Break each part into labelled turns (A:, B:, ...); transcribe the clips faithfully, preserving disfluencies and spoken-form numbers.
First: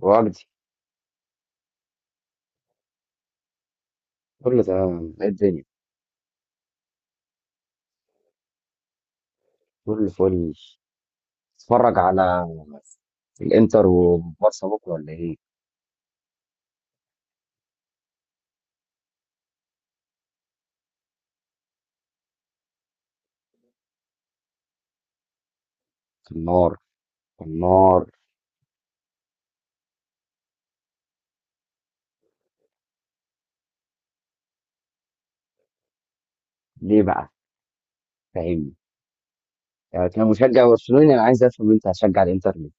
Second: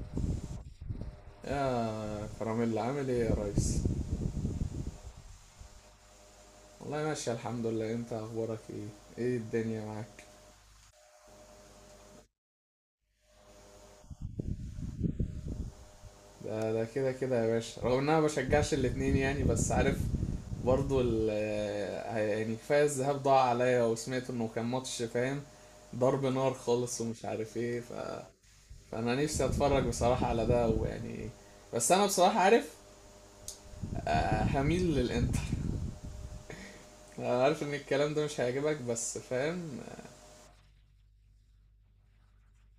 A: والدي،
B: يا كراميل، عامل ايه يا ريس؟
A: كله تمام. ايه الدنيا؟
B: والله ماشي الحمد لله. انت اخبارك ايه؟ ايه الدنيا
A: كله
B: معاك؟
A: فل. اتفرج على الانتر وبارسا بكره ولا ايه؟
B: ده ده كده كده يا باشا، رغم ان انا بشجعش الاتنين يعني، بس عارف، برضو ال آه، يعني كفايه الذهاب ضاع عليا، وسمعت انه كان ماتش فاهم، ضرب
A: كان
B: نار
A: نار
B: خالص ومش عارف
A: كان
B: ايه ف...
A: نار.
B: فانا نفسي اتفرج بصراحه على ده، ويعني بس انا بصراحه عارف، آه، هميل للانتر.
A: ليه بقى؟
B: أنا عارف ان الكلام ده مش
A: فاهمني،
B: هيعجبك، بس فاهم.
A: يعني كمشجع برشلوني انا عايز افهم انت هتشجع الانتر ليه؟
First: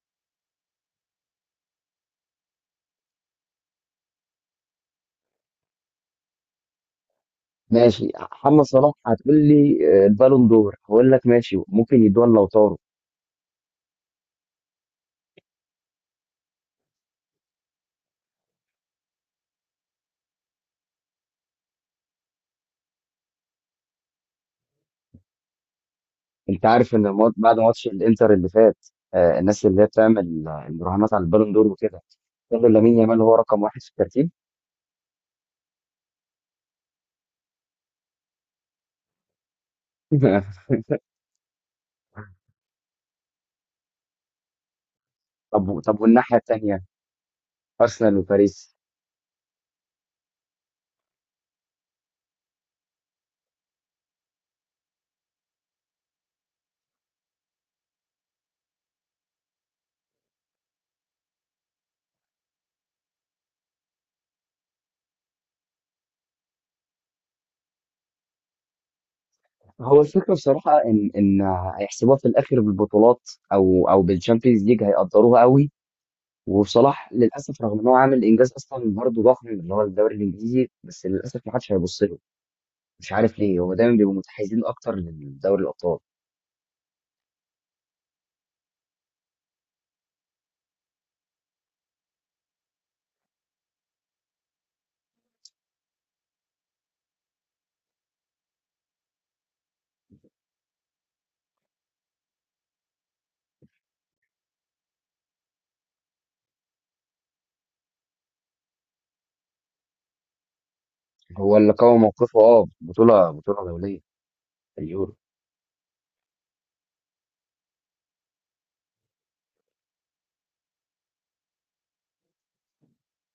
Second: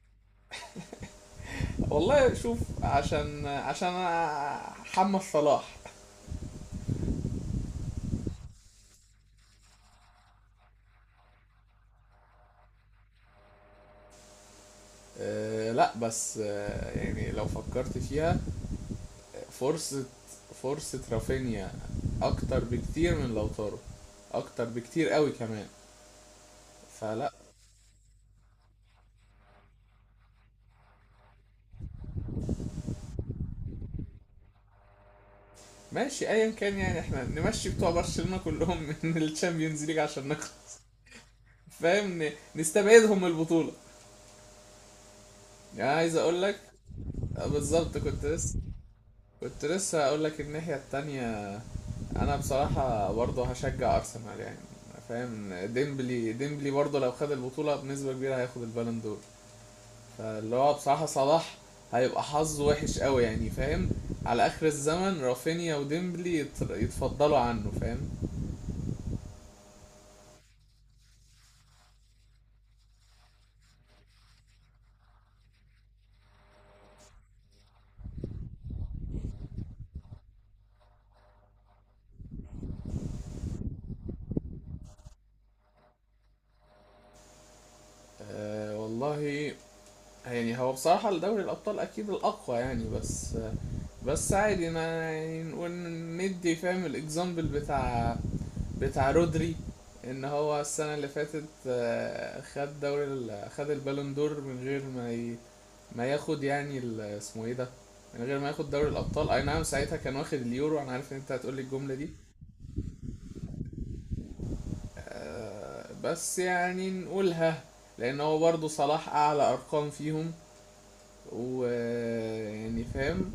B: والله شوف، عشان عشان أنا حمد صلاح.
A: ماشي محمد صلاح هتقول لي. آه، البالون دور هقول لك ماشي، ممكن يدوها لو طاروا.
B: أه لا، بس أه يعني لو فكرت فيها، فرصة، فرصة رافينيا اكتر بكتير من لوتارو، اكتر بكتير قوي كمان.
A: انت عارف ان
B: فلا،
A: المات- بعد ماتش الانتر اللي فات، آه، الناس اللي هي بتعمل آه، المراهنات على البالون دور وكده قالوا لامين يامال هو رقم واحد في الترتيب.
B: ماشي ايا كان، يعني احنا نمشي بتوع برشلونة كلهم من الشامبيونز ليج عشان نخلص، فاهم، ن- نستبعدهم من البطولة.
A: طب
B: يعني
A: طب،
B: عايز
A: والناحيه
B: اقول لك،
A: التانيه
B: آه، بالظبط
A: ارسنال
B: كنت لسه،
A: وباريس.
B: كنت لسه هقول لك الناحية التانية. انا بصراحة برضه هشجع ارسنال يعني، فاهم، ديمبلي ديمبلي برضه لو خد البطولة بنسبة كبيرة هياخد البالون دور. فاللي هو بصراحة صلاح هيبقى حظه وحش قوي يعني، فاهم، على اخر الزمن رافينيا وديمبلي يت- يتفضلوا عنه، فاهم.
A: هو الفكرة بصراحة إن إن هيحسبوها في الآخر بالبطولات أو أو بالشامبيونز ليج هيقدروها قوي. وصلاح للأسف رغم إن هو عامل إنجاز أصلا برضه ضخم اللي هو الدوري الإنجليزي، بس للأسف ما حدش هيبص له. مش عارف ليه هو دايما بيبقوا متحيزين أكتر لدوري الأبطال.
B: أه والله، يعني هو بصراحة الدوري الابطال اكيد الاقوى يعني، بس بس عادي، انا يعني نقول ندي فاهم الاكزامبل بتاع بتاع رودري، ان هو السنة اللي فاتت آه، خد دوري ال- خد البالون دور من غير ما ي... ما ياخد يعني ال- اسمه ايه ده، من غير ما ياخد دوري الابطال. اي نعم ساعتها كان واخد اليورو، انا عارف ان انت
A: هو
B: هتقولي
A: اللي
B: الجملة
A: قوي
B: دي،
A: موقفه، أه بطولة بطولة دولية، اليورو.
B: آه، بس يعني نقولها لان هو برضه صلاح اعلى ارقام فيهم، ويعني فاهم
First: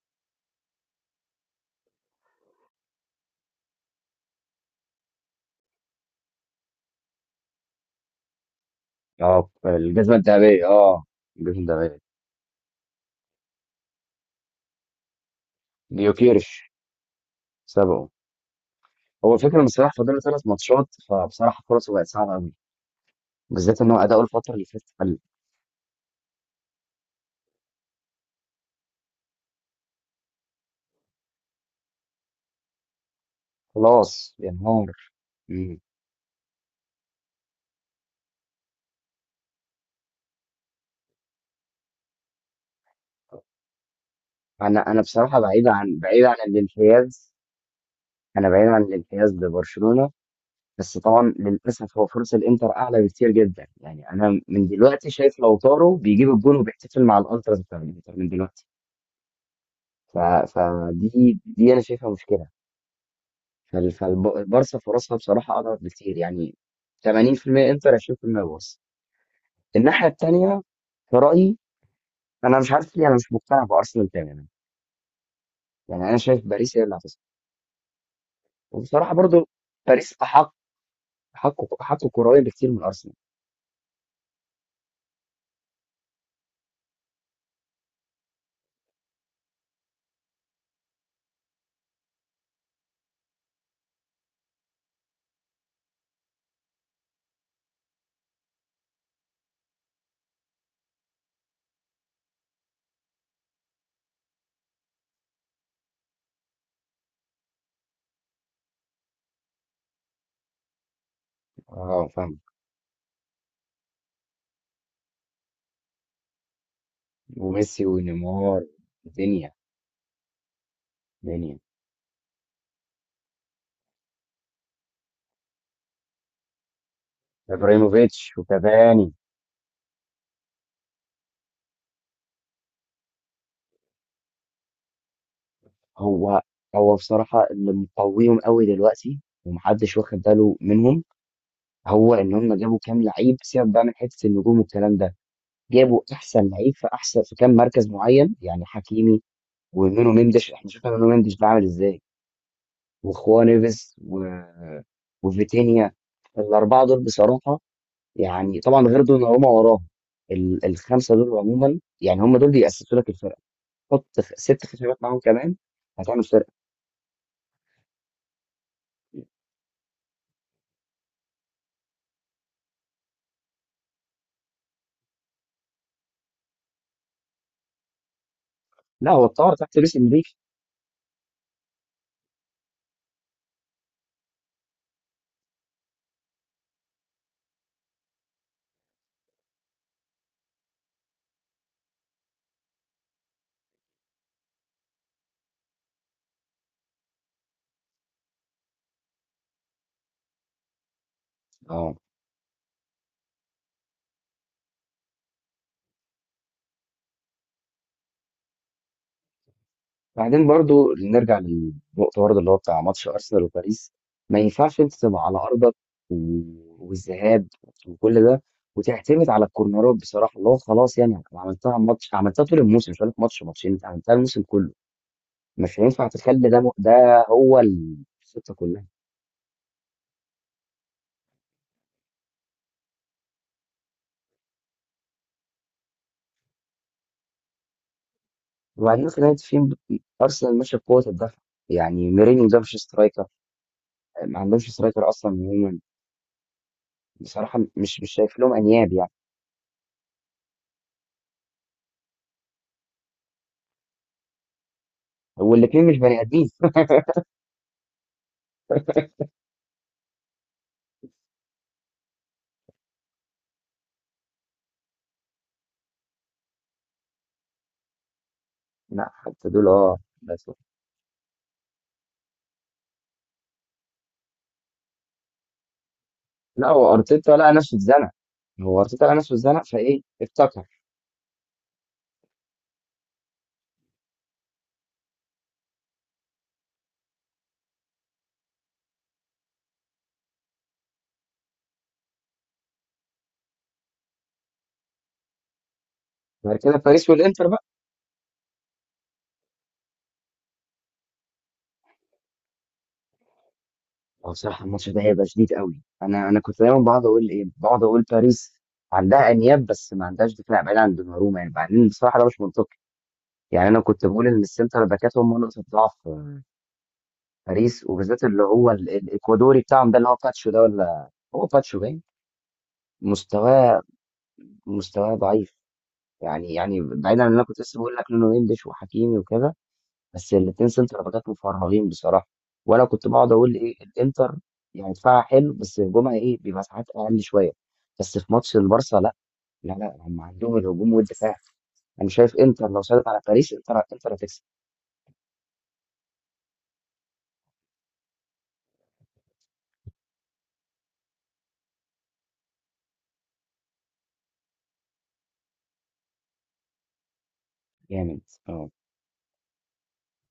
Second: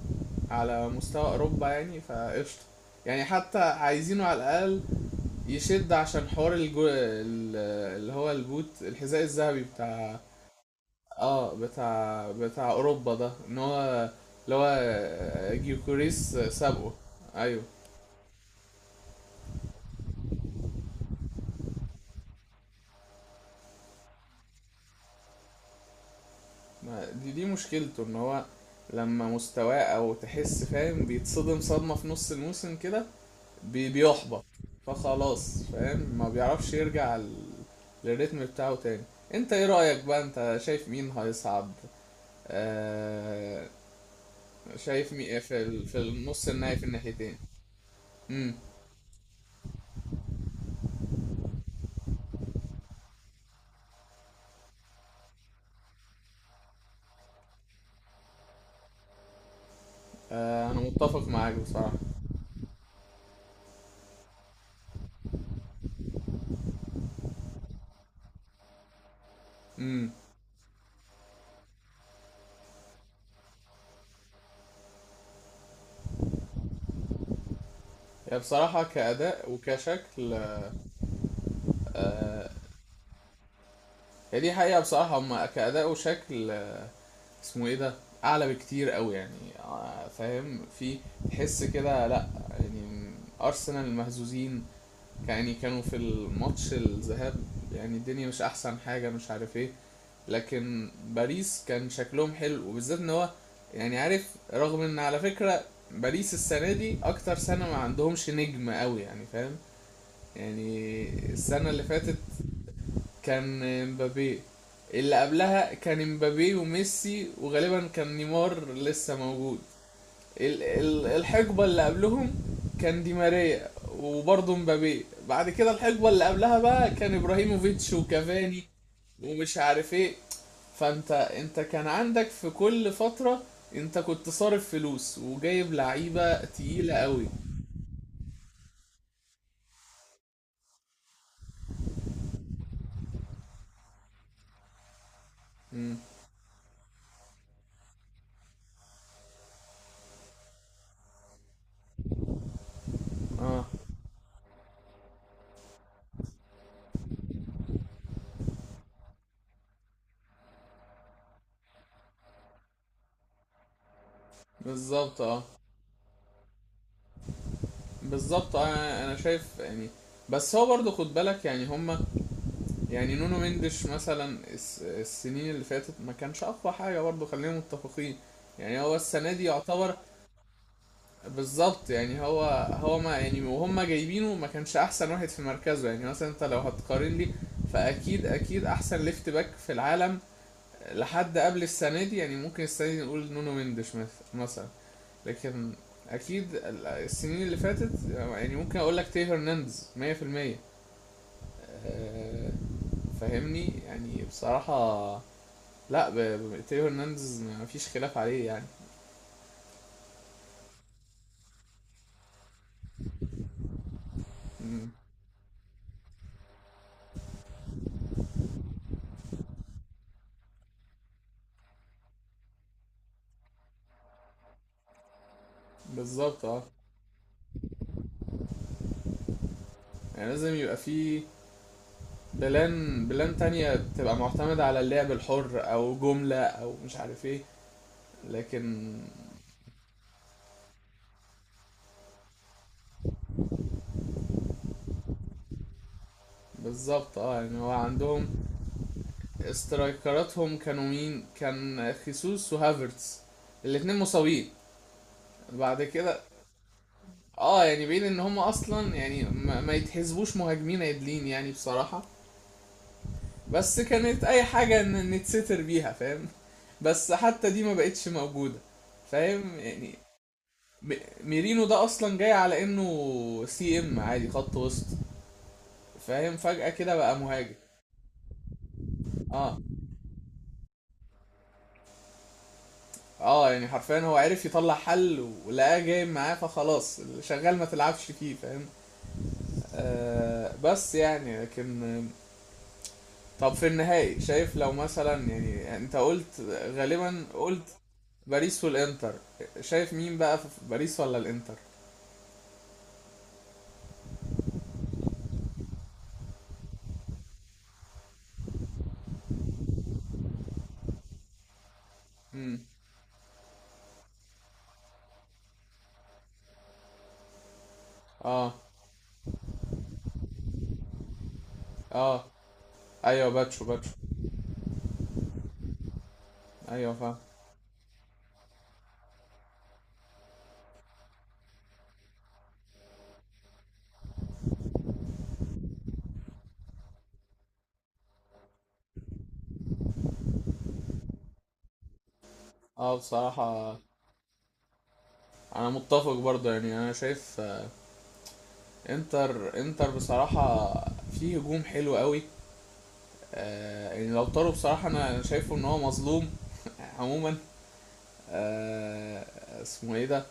B: على مستوى اوروبا يعني فقشطة. يعني حتى عايزينه على الاقل يشد عشان حوار الجو... ال- اللي هو البوت، الحذاء
A: أه،
B: الذهبي
A: الجزمة
B: بتاع،
A: الذهبية. أه،
B: اه
A: الجزمة الذهبية.
B: بتاع بتاع اوروبا ده، ان هو اللي هو جيوكوريس
A: جيوكيرش
B: سابقه. ايوه.
A: سبقه. هو الفكرة إن صلاح فاضل له ثلاث ماتشات، فبصراحة فرصه بقت صعبة قوي، بالذات إن هو أداؤه الفترة اللي فاتت
B: ما دي دي مشكلته، ان هو لما مستواه او تحس فاهم بيتصدم صدمة في نص الموسم كده، بي-
A: خلاص
B: بيحبط.
A: انهار.
B: فخلاص
A: مم.
B: فاهم ما بيعرفش يرجع ال- للريتم بتاعه تاني. انت ايه رأيك بقى؟ انت شايف مين هيصعد؟ آه،
A: انا انا
B: شايف
A: بصراحه
B: مي في
A: بعيد
B: ال-
A: عن
B: في
A: بعيد عن
B: النص النهائي في
A: الانحياز.
B: الناحيتين؟
A: انا
B: امم.
A: بعيد عن الانحياز لبرشلونه. بس طبعا للاسف هو فرصه الانتر اعلى بكتير جدا، يعني انا من دلوقتي شايف لوتارو بيجيب الجون وبيحتفل مع الالتراس بتاع الانتر من دلوقتي. ف...
B: آه انا متفق
A: فدي
B: معاك
A: دي انا
B: بصراحه.
A: شايفها مشكله. فال- فالبارسا فرصها بصراحه اضعف بكتير يعني. ثمانين في المئة انتر، عشرين في المئة بارسا. الناحيه
B: امم.
A: الثانيه في رايي، انا مش عارف ليه انا مش مقتنع بارسنال تماما. يعني انا شايف باريس هي اللي،
B: هي بصراحه
A: وبصراحة برضو
B: كاداء
A: باريس
B: وكشكل
A: أحق أحق أحق كرويا
B: آه.
A: بكتير من أرسنال.
B: هي دي حقيقه بصراحه، هما كاداء وشكل آه اسمه ايه ده، اعلى بكتير قوي يعني، آه فاهم، في تحس كده، لا يعني ارسنال مهزوزين يعني، كانوا في الماتش الذهاب يعني الدنيا مش احسن حاجة مش عارف ايه. لكن باريس كان شكلهم حلو، وبالذات ان هو يعني عارف، رغم ان على فكرة باريس السنة دي اكتر سنة ما عندهمش نجم قوي يعني، فاهم، يعني السنة اللي
A: أه،
B: فاتت
A: فاهم.
B: كان مبابي، اللي قبلها كان مبابي وميسي،
A: وميسي
B: وغالبا كان
A: ونيمار،
B: نيمار لسه
A: دنيا
B: موجود. ال- ال-
A: دنيا،
B: الحقبه اللي قبلهم كان دي ماريا وبرضه مبابي، بعد كده الحقبه اللي قبلها بقى كان ابراهيموفيتش
A: إبراهيموفيتش
B: وكافاني
A: وكافاني.
B: ومش عارف ايه. فانت انت كان عندك في كل فتره، انت كنت صارف فلوس وجايب
A: هو
B: لعيبه
A: هو
B: تقيله قوي.
A: بصراحة اللي مقويهم قوي دلوقتي ومحدش واخد باله منهم، هو إن هم جابوا كام لعيب. سيبك بقى من حتة النجوم والكلام ده،
B: امم.
A: جابوا أحسن لعيب في أحسن في كام مركز معين، يعني حكيمي ومنو مندش. إحنا شفنا منو مندش بعمل إزاي، وخوان
B: اه
A: إيفيز و... وفيتينيا. الأربعة دول بصراحة، يعني طبعا غير دوناروما وراهم، ال- الخمسه دول عموما يعني هم دول بيأسسوا لك الفرقه. حط خ- ست خشبات معاهم
B: بالظبط. اه
A: كمان، هتعمل فرقه.
B: بالظبط آه، انا شايف يعني، بس هو برضه خد بالك يعني هما، يعني نونو مندش مثلا الس- السنين اللي فاتت ما كانش اقوى حاجه برضه، خلينا متفقين، يعني هو
A: لا، هو
B: السنه دي
A: اتطور تحت لويس
B: يعتبر.
A: انريكي.
B: بالظبط يعني هو، هو ما يعني وهم جايبينه ما كانش احسن واحد في مركزه يعني، مثلا انت لو هتقارن لي، فاكيد اكيد احسن ليفت باك في العالم لحد قبل السنه دي يعني، ممكن السنه دي نقول نونو مندش مث- مثلا. لكن اكيد ال- السنين اللي فاتت يعني، ممكن اقول لك تي هرنانديز مية في المية،
A: اه،
B: آه، فاهمني يعني بصراحه. لا ب- ب- تيو هرنانديز مفيش خلاف عليه يعني.
A: بعدين برضو نرجع للنقطه برضو اللي هو بتاع ماتش ارسنال وباريس. ما ينفعش
B: مم.
A: انت تبقى على ارضك و- والذهاب وكل ده، وتعتمد على الكورنرات بصراحه اللي هو خلاص، يعني أنا عملتها ماتش، عملتها طول الموسم، مش هقول لك ماتش ماتشين، أنت عملتها الموسم كله. مش هينفع
B: بالظبط
A: تخلي ده
B: اه.
A: م- ده هو الخطه كلها.
B: يعني لازم يبقى في بلان، بلان تانية، تبقى معتمدة على اللعب الحر او جملة او مش عارف ايه. لكن
A: وبعدين في نهاية الفيلم أرسنال ماشية بقوة الدفع، يعني ميرينيو ده مش سترايكر. ما عندهمش سترايكر أصلا عموما.
B: بالظبط اه.
A: بصراحة
B: يعني هو
A: مش مش
B: عندهم
A: شايف لهم أنياب يعني.
B: استرايكراتهم كانوا مين؟ كان خيسوس وهافرتز، الاتنين مصابين بعد
A: والاتنين مش
B: كده.
A: بني آدمين.
B: اه يعني بين ان هم اصلا يعني ما, ما يتحسبوش مهاجمين عدلين يعني بصراحة، بس كانت اي حاجه ان نتستر بيها، فاهم، بس حتى دي ما بقتش موجوده.
A: لا حتى
B: فاهم
A: دول،
B: يعني،
A: أه بس.
B: م- ميرينو ده اصلا جاي على انه سي ام عادي، خط وسط، فاهم،
A: لا،
B: فجأة
A: هو
B: كده بقى
A: أرتيتا لقى
B: مهاجم.
A: نفسه اتزنق. هو أرتيتا لقى نفسه
B: اه.
A: اتزنق فإيه افتكر.
B: اه يعني حرفيا هو عرف يطلع حل ولقاه جاي معاه، فخلاص اللي شغال ما تلعبش فيه، فاهم. آه بس يعني، لكن طب في النهائي شايف لو مثلا، يعني انت قلت
A: بعد كده باريس
B: غالبا
A: والإنتر بقى.
B: قلت باريس والانتر. شايف مين بقى في باريس ولا الانتر؟
A: هو بصراحة الماتش ده هيبقى شديد قوي. أنا أنا كنت دايما بقعد أقول إيه، بقعد أقول باريس عندها أنياب، بس ما عندهاش دفاع بعيد عن دوناروما. يعني بعدين بصراحة ده مش
B: امم.
A: منطقي. يعني أنا كنت بقول إن السنتر باكات هم نقطة ضعف باريس، وبالذات اللي
B: اه.
A: هو ال- الاكوادوري بتاعهم ده اللي هو باتشو ده، ولا هو باتشو باين
B: اه ايوه باتشو،
A: مستواه.
B: باتشو.
A: مستواه ضعيف. يعني يعني
B: ايوه فاهم.
A: بعيدا عن اللي انا كنت لسه بقول لك لونه انجلش وحكيمي وكده، بس الاثنين سنتر باكات مفرغين بصراحه. وانا كنت بقعد اقول ايه الانتر، يعني دفاعها حلو بس هجومها ايه بيبقى ساعات اقل شويه. بس في ماتش البارسا لا، لا لا، هم عندهم الهجوم والدفاع. انا شايف انتر لو
B: اه
A: سيطر على باريس انتر
B: بصراحة
A: انتر هتكسب.
B: انا متفق برضه يعني، انا شايف آه، انتر، انتر بصراحة فيه هجوم حلو قوي. آه يعني لو طاروا بصراحة، انا أنا شايفه ان هو مظلوم عموما.
A: جامد. اه
B: آه اسمه ايه ده،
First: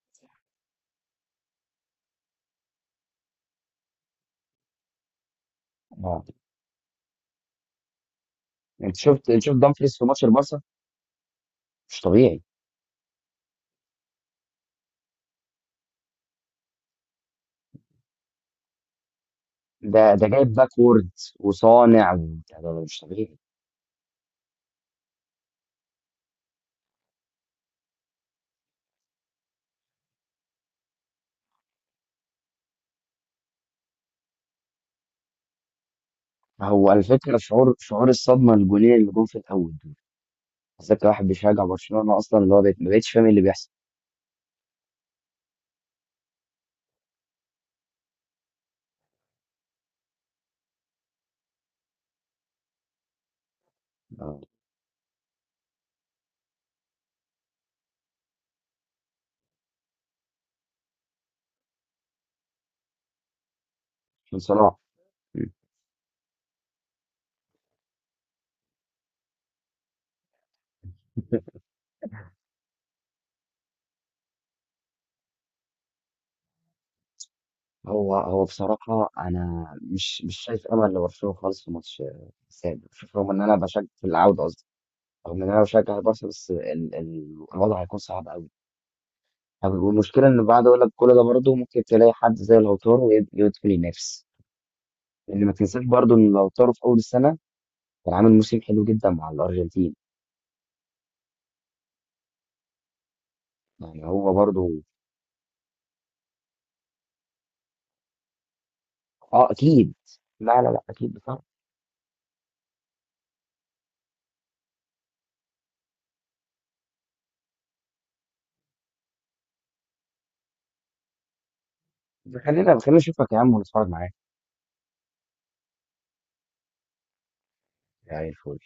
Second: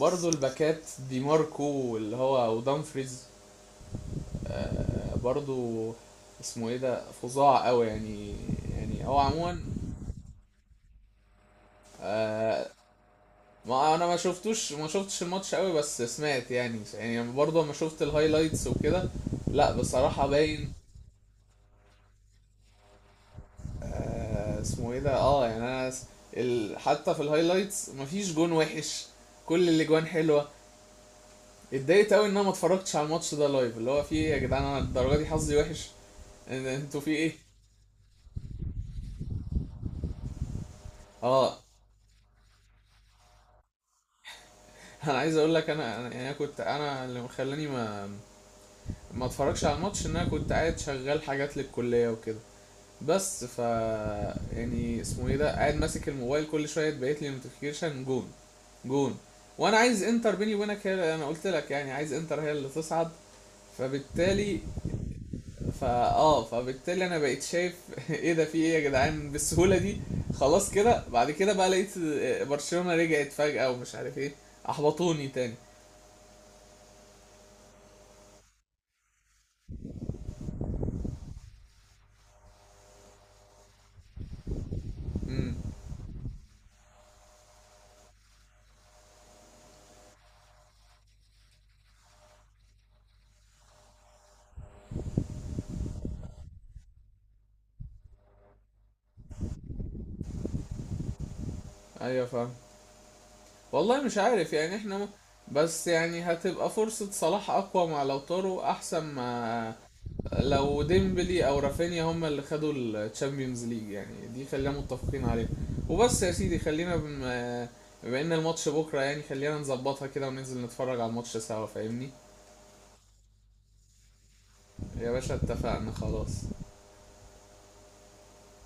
B: برضه الباكات، دي ماركو واللي هو ودامفريز، آه، برضو
A: اه،
B: اسمه ايه ده، فظاع قوي يعني.
A: انت
B: يعني هو
A: شفت، انت شفت
B: عموما،
A: دامفريز في ماتش البارسا؟ مش طبيعي.
B: ما انا ما شفتوش، ما شفتش الماتش قوي، بس سمعت يعني، يعني برضو لما شفت الهايلايتس وكده لا
A: ده
B: بصراحة
A: ده جايب
B: باين.
A: باكورد وصانع و- ده ده مش طبيعي.
B: آه اسمه ايه ده، اه يعني انا س- ال... حتى في الهايلايتس مفيش جون وحش، كل الاجوان حلوة. اتضايقت قوي ان انا ما اتفرجتش على الماتش ده لايف، اللي هو في ايه يا جدعان، انا الدرجة دي حظي وحش. ان-
A: هو
B: انتوا في ايه؟
A: الفكره شعور شعور الصدمه الجولين اللي جم في الاول دول، بالذات كواحد
B: اه
A: بيشجع برشلونه اصلا اللي هو بقيت- ما بقتش فاهم إيه اللي بيحصل.
B: انا عايز اقول لك، انا انا يعني أنا كنت، انا اللي مخلاني ما ما اتفرجش على الماتش ان انا كنت قاعد شغال حاجات للكليه وكده، بس ف
A: آه،
B: يعني اسمه ايه ده، قاعد ماسك الموبايل كل شويه تبعت لي نوتيفيكيشن، جون، جون، وانا عايز انتر، بيني وبينك هي انا قلت لك يعني عايز انتر هي اللي تصعد.
A: من
B: فبالتالي،
A: صلاح. مم.
B: فا اه، فبالتالي انا بقيت شايف ايه ده، في ايه يا جدعان بالسهوله دي؟ خلاص كده، بعد كده بقى لقيت برشلونه رجعت فجاه ومش عارف ايه، احبطوني تاني.
A: هو هو بصراحه انا مش مش شايف امل لبرشلونه خالص في ماتش آه، السادس. شوف رغم ان انا بشجع في العوده قصدي، رغم ان
B: امم.
A: انا بشجع البارسا، بس ال- ال- الوضع هيكون صعب قوي. والمشكله ان بعد اقول لك كل ده برضه ممكن تلاقي حد زي لوتارو يد- يدخل ينافس، لان ما تنساش برضه ان لوتارو في اول السنه كان عامل موسم حلو جدا مع الارجنتين.
B: ايوه فاهم. والله
A: يعني
B: مش
A: هو
B: عارف
A: برضو.
B: يعني احنا م... بس يعني هتبقى فرصة صلاح أقوى مع لوتارو، أحسن
A: اه
B: ما
A: اكيد. لا لا لا،
B: لو
A: اكيد بصراحه.
B: ديمبلي أو رافينيا هما اللي خدوا الشامبيونز ليج، يعني دي خلينا متفقين عليها. وبس يا سيدي، خلينا بم... بما إن الماتش بكرة يعني، خلينا نظبطها كده وننزل نتفرج على الماتش سوا، فاهمني.
A: خلينا خلينا نشوفك يا عم ونتفرج معاك.
B: يا باشا اتفقنا، خلاص.
A: يعني الفول